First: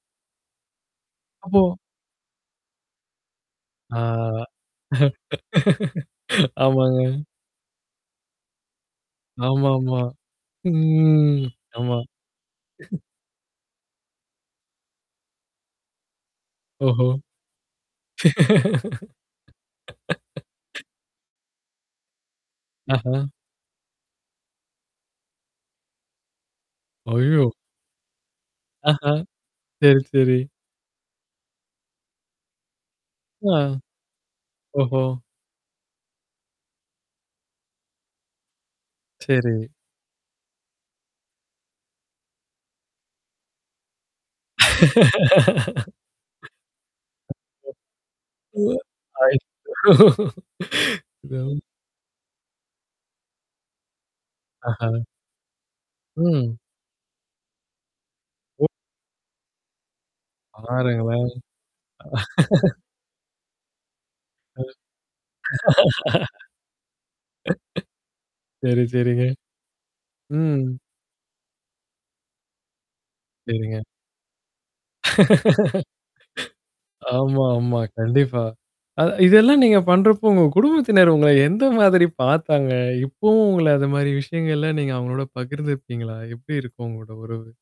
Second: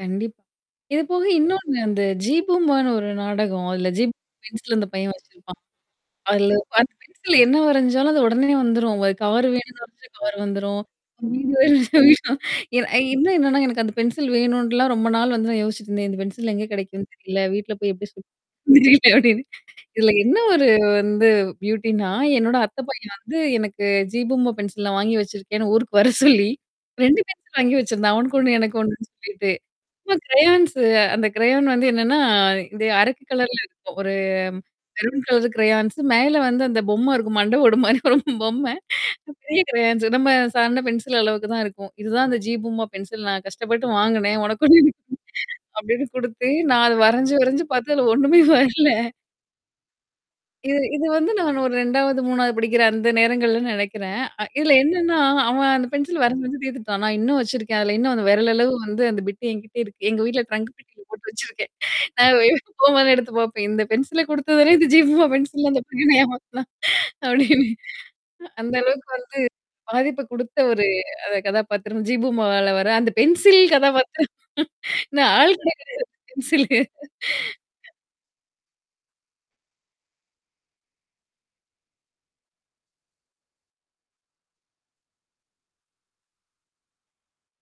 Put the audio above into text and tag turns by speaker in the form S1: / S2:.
S1: கண்டிப் இது போக
S2: அப்போ
S1: இன்னொன்னு, அந்த ஜீ பூம்பான்னு ஒரு நாடகம். அதுல
S2: ஆ,
S1: ஜீ பூம்பா பென்சில் அந்தப் பையன் வச்சிருப்பான். அதுல அந்த
S2: ஆமாங்க.
S1: பென்சில்ல என்ன வரைஞ்சாலும் அது உடனே வந்துரும். ஒரு கவர் வேணும்னு
S2: ஆமாம்மா.
S1: வரஞ்சா கவர் வந்துரும்.
S2: ம், ஆமா.
S1: அ இன்னும் என்னான்னா, எனக்கு அந்த பென்சில் வேணும்ன்ட்டுலாம் ரொம்ப நாள் வந்து நான் யோசிச்சுட்டு இருந்தேன். இந்த பென்சில் எங்க
S2: ஓஹோ.
S1: கெடைக்கும்ன்னு தெரியல. வீட்டுல போய் எப்படி சொல்லு தெரில அப்டின்னு. இதுல என்னா ஒரு வந்து பியூட்டின்னா, என்னோட அத்த பையன்
S2: ஆஹா.
S1: வந்து, எனக்கு ஜீ பூம்பா பென்சில் வாங்கி வச்சிருக்கேன்னு, ஊருக்கு வரச் சொல்லி 2
S2: ஐயோ!
S1: பென்சில் வாங்கி வச்சிருந்தான். அவனுக்கு 1 எனக்கு 1ன்னு
S2: ஆஹா.
S1: சொல்லிட்டு.
S2: சரி,
S1: சும்மா
S2: சரி.
S1: க்ரயான்ஸு அந்த க்ரயான் வந்து என்னான்னா, இது அரக்கு
S2: அ,
S1: கலர்ல இருக்கும். ஒரு
S2: ஓஹோ.
S1: மெரூன் கலர் க்ரயான்ஸு மேல வந்து அந்தப் பொம்மை இருக்கும். மண்டை ஓடு மாரி ஒரு பொம்மை. பெரிய
S2: சரி.
S1: க்ரெயான்ஸு நம்ம சாதாரண பென்சில் அளவுக்குதான் இருக்கும். இதுதான் அந்த ஜீ பூம்பா பென்சில் நான் கஷ்டப்பட்டு வாங்குனேன். உனக்கு 1 எனக்கு 1 அப்டின்னு குடுத்து, நான் அத வரஞ்சு, வரஞ்சு பாத்து அதுல ஒண்ணுமே வரலை! இது இது வந்து நான்
S2: [unintelligible]
S1: ஒரு 2வது, 3வது படிக்கிற அந்த நேரங்கள்ல நெனைக்கிறேன். அ இதுல
S2: அஹா.
S1: என்னான்னா, அவன், அந்த பென்சில வரஞ்சு
S2: ம்.
S1: வரஞ்சு தீத்துட்டான். நான் இன்னும் வச்சிருக்கேன். அதுல இன்னும் அந்த விரல்
S2: ஒ
S1: அளவு வந்து அந்தப் பிட்டு என்கிட்ட இருக்கு. எங்க வீட்டுல ட்ரங்க்கு பெட்டியில போட்டு
S2: பாருங்களேன்!
S1: வச்சிருக்கேன். நான் போம்போதெல்லாம் எடுத்துப் பாப்பேன். "இந்தப் பென்சில
S2: ம்,
S1: குடுத்ததானே இந்த ஜீ பூம்பா பென்சில்ன்னு அந்தப் பையன் என்ன ஏமாத்துனான்?" அப்டின்னு அ அந்த
S2: சரி,
S1: அளவுக்கு
S2: சரிங்க.
S1: வந்து, பாதிப்ப குடுத்த
S2: ம்.
S1: ஒரு, அந்த கதாபாத்திரம் ஜீ பூம்பால வர்ற அந்த பென்சில்
S2: சரிங்க.
S1: கதாபாத்திரம். இந்த ஆள் [unintelligible] பென்சில்.
S2: ஆமா, ஆமா. கண்டிப்பா. அதா இதெல்லாம் நீங்கப் பண்றப்போ, உங்க குடும்பத்தினர் உங்கள எந்த மாதிரி பாத்தாங்க? இப்பவும் உங்கள அந்த மாரி விஷயங்கள் எல்லாம் நீங்க அவங்களோட பகிர்ந்துக்குவீங்களா? எப்டி இருக்கும் உங்களோட உறவு?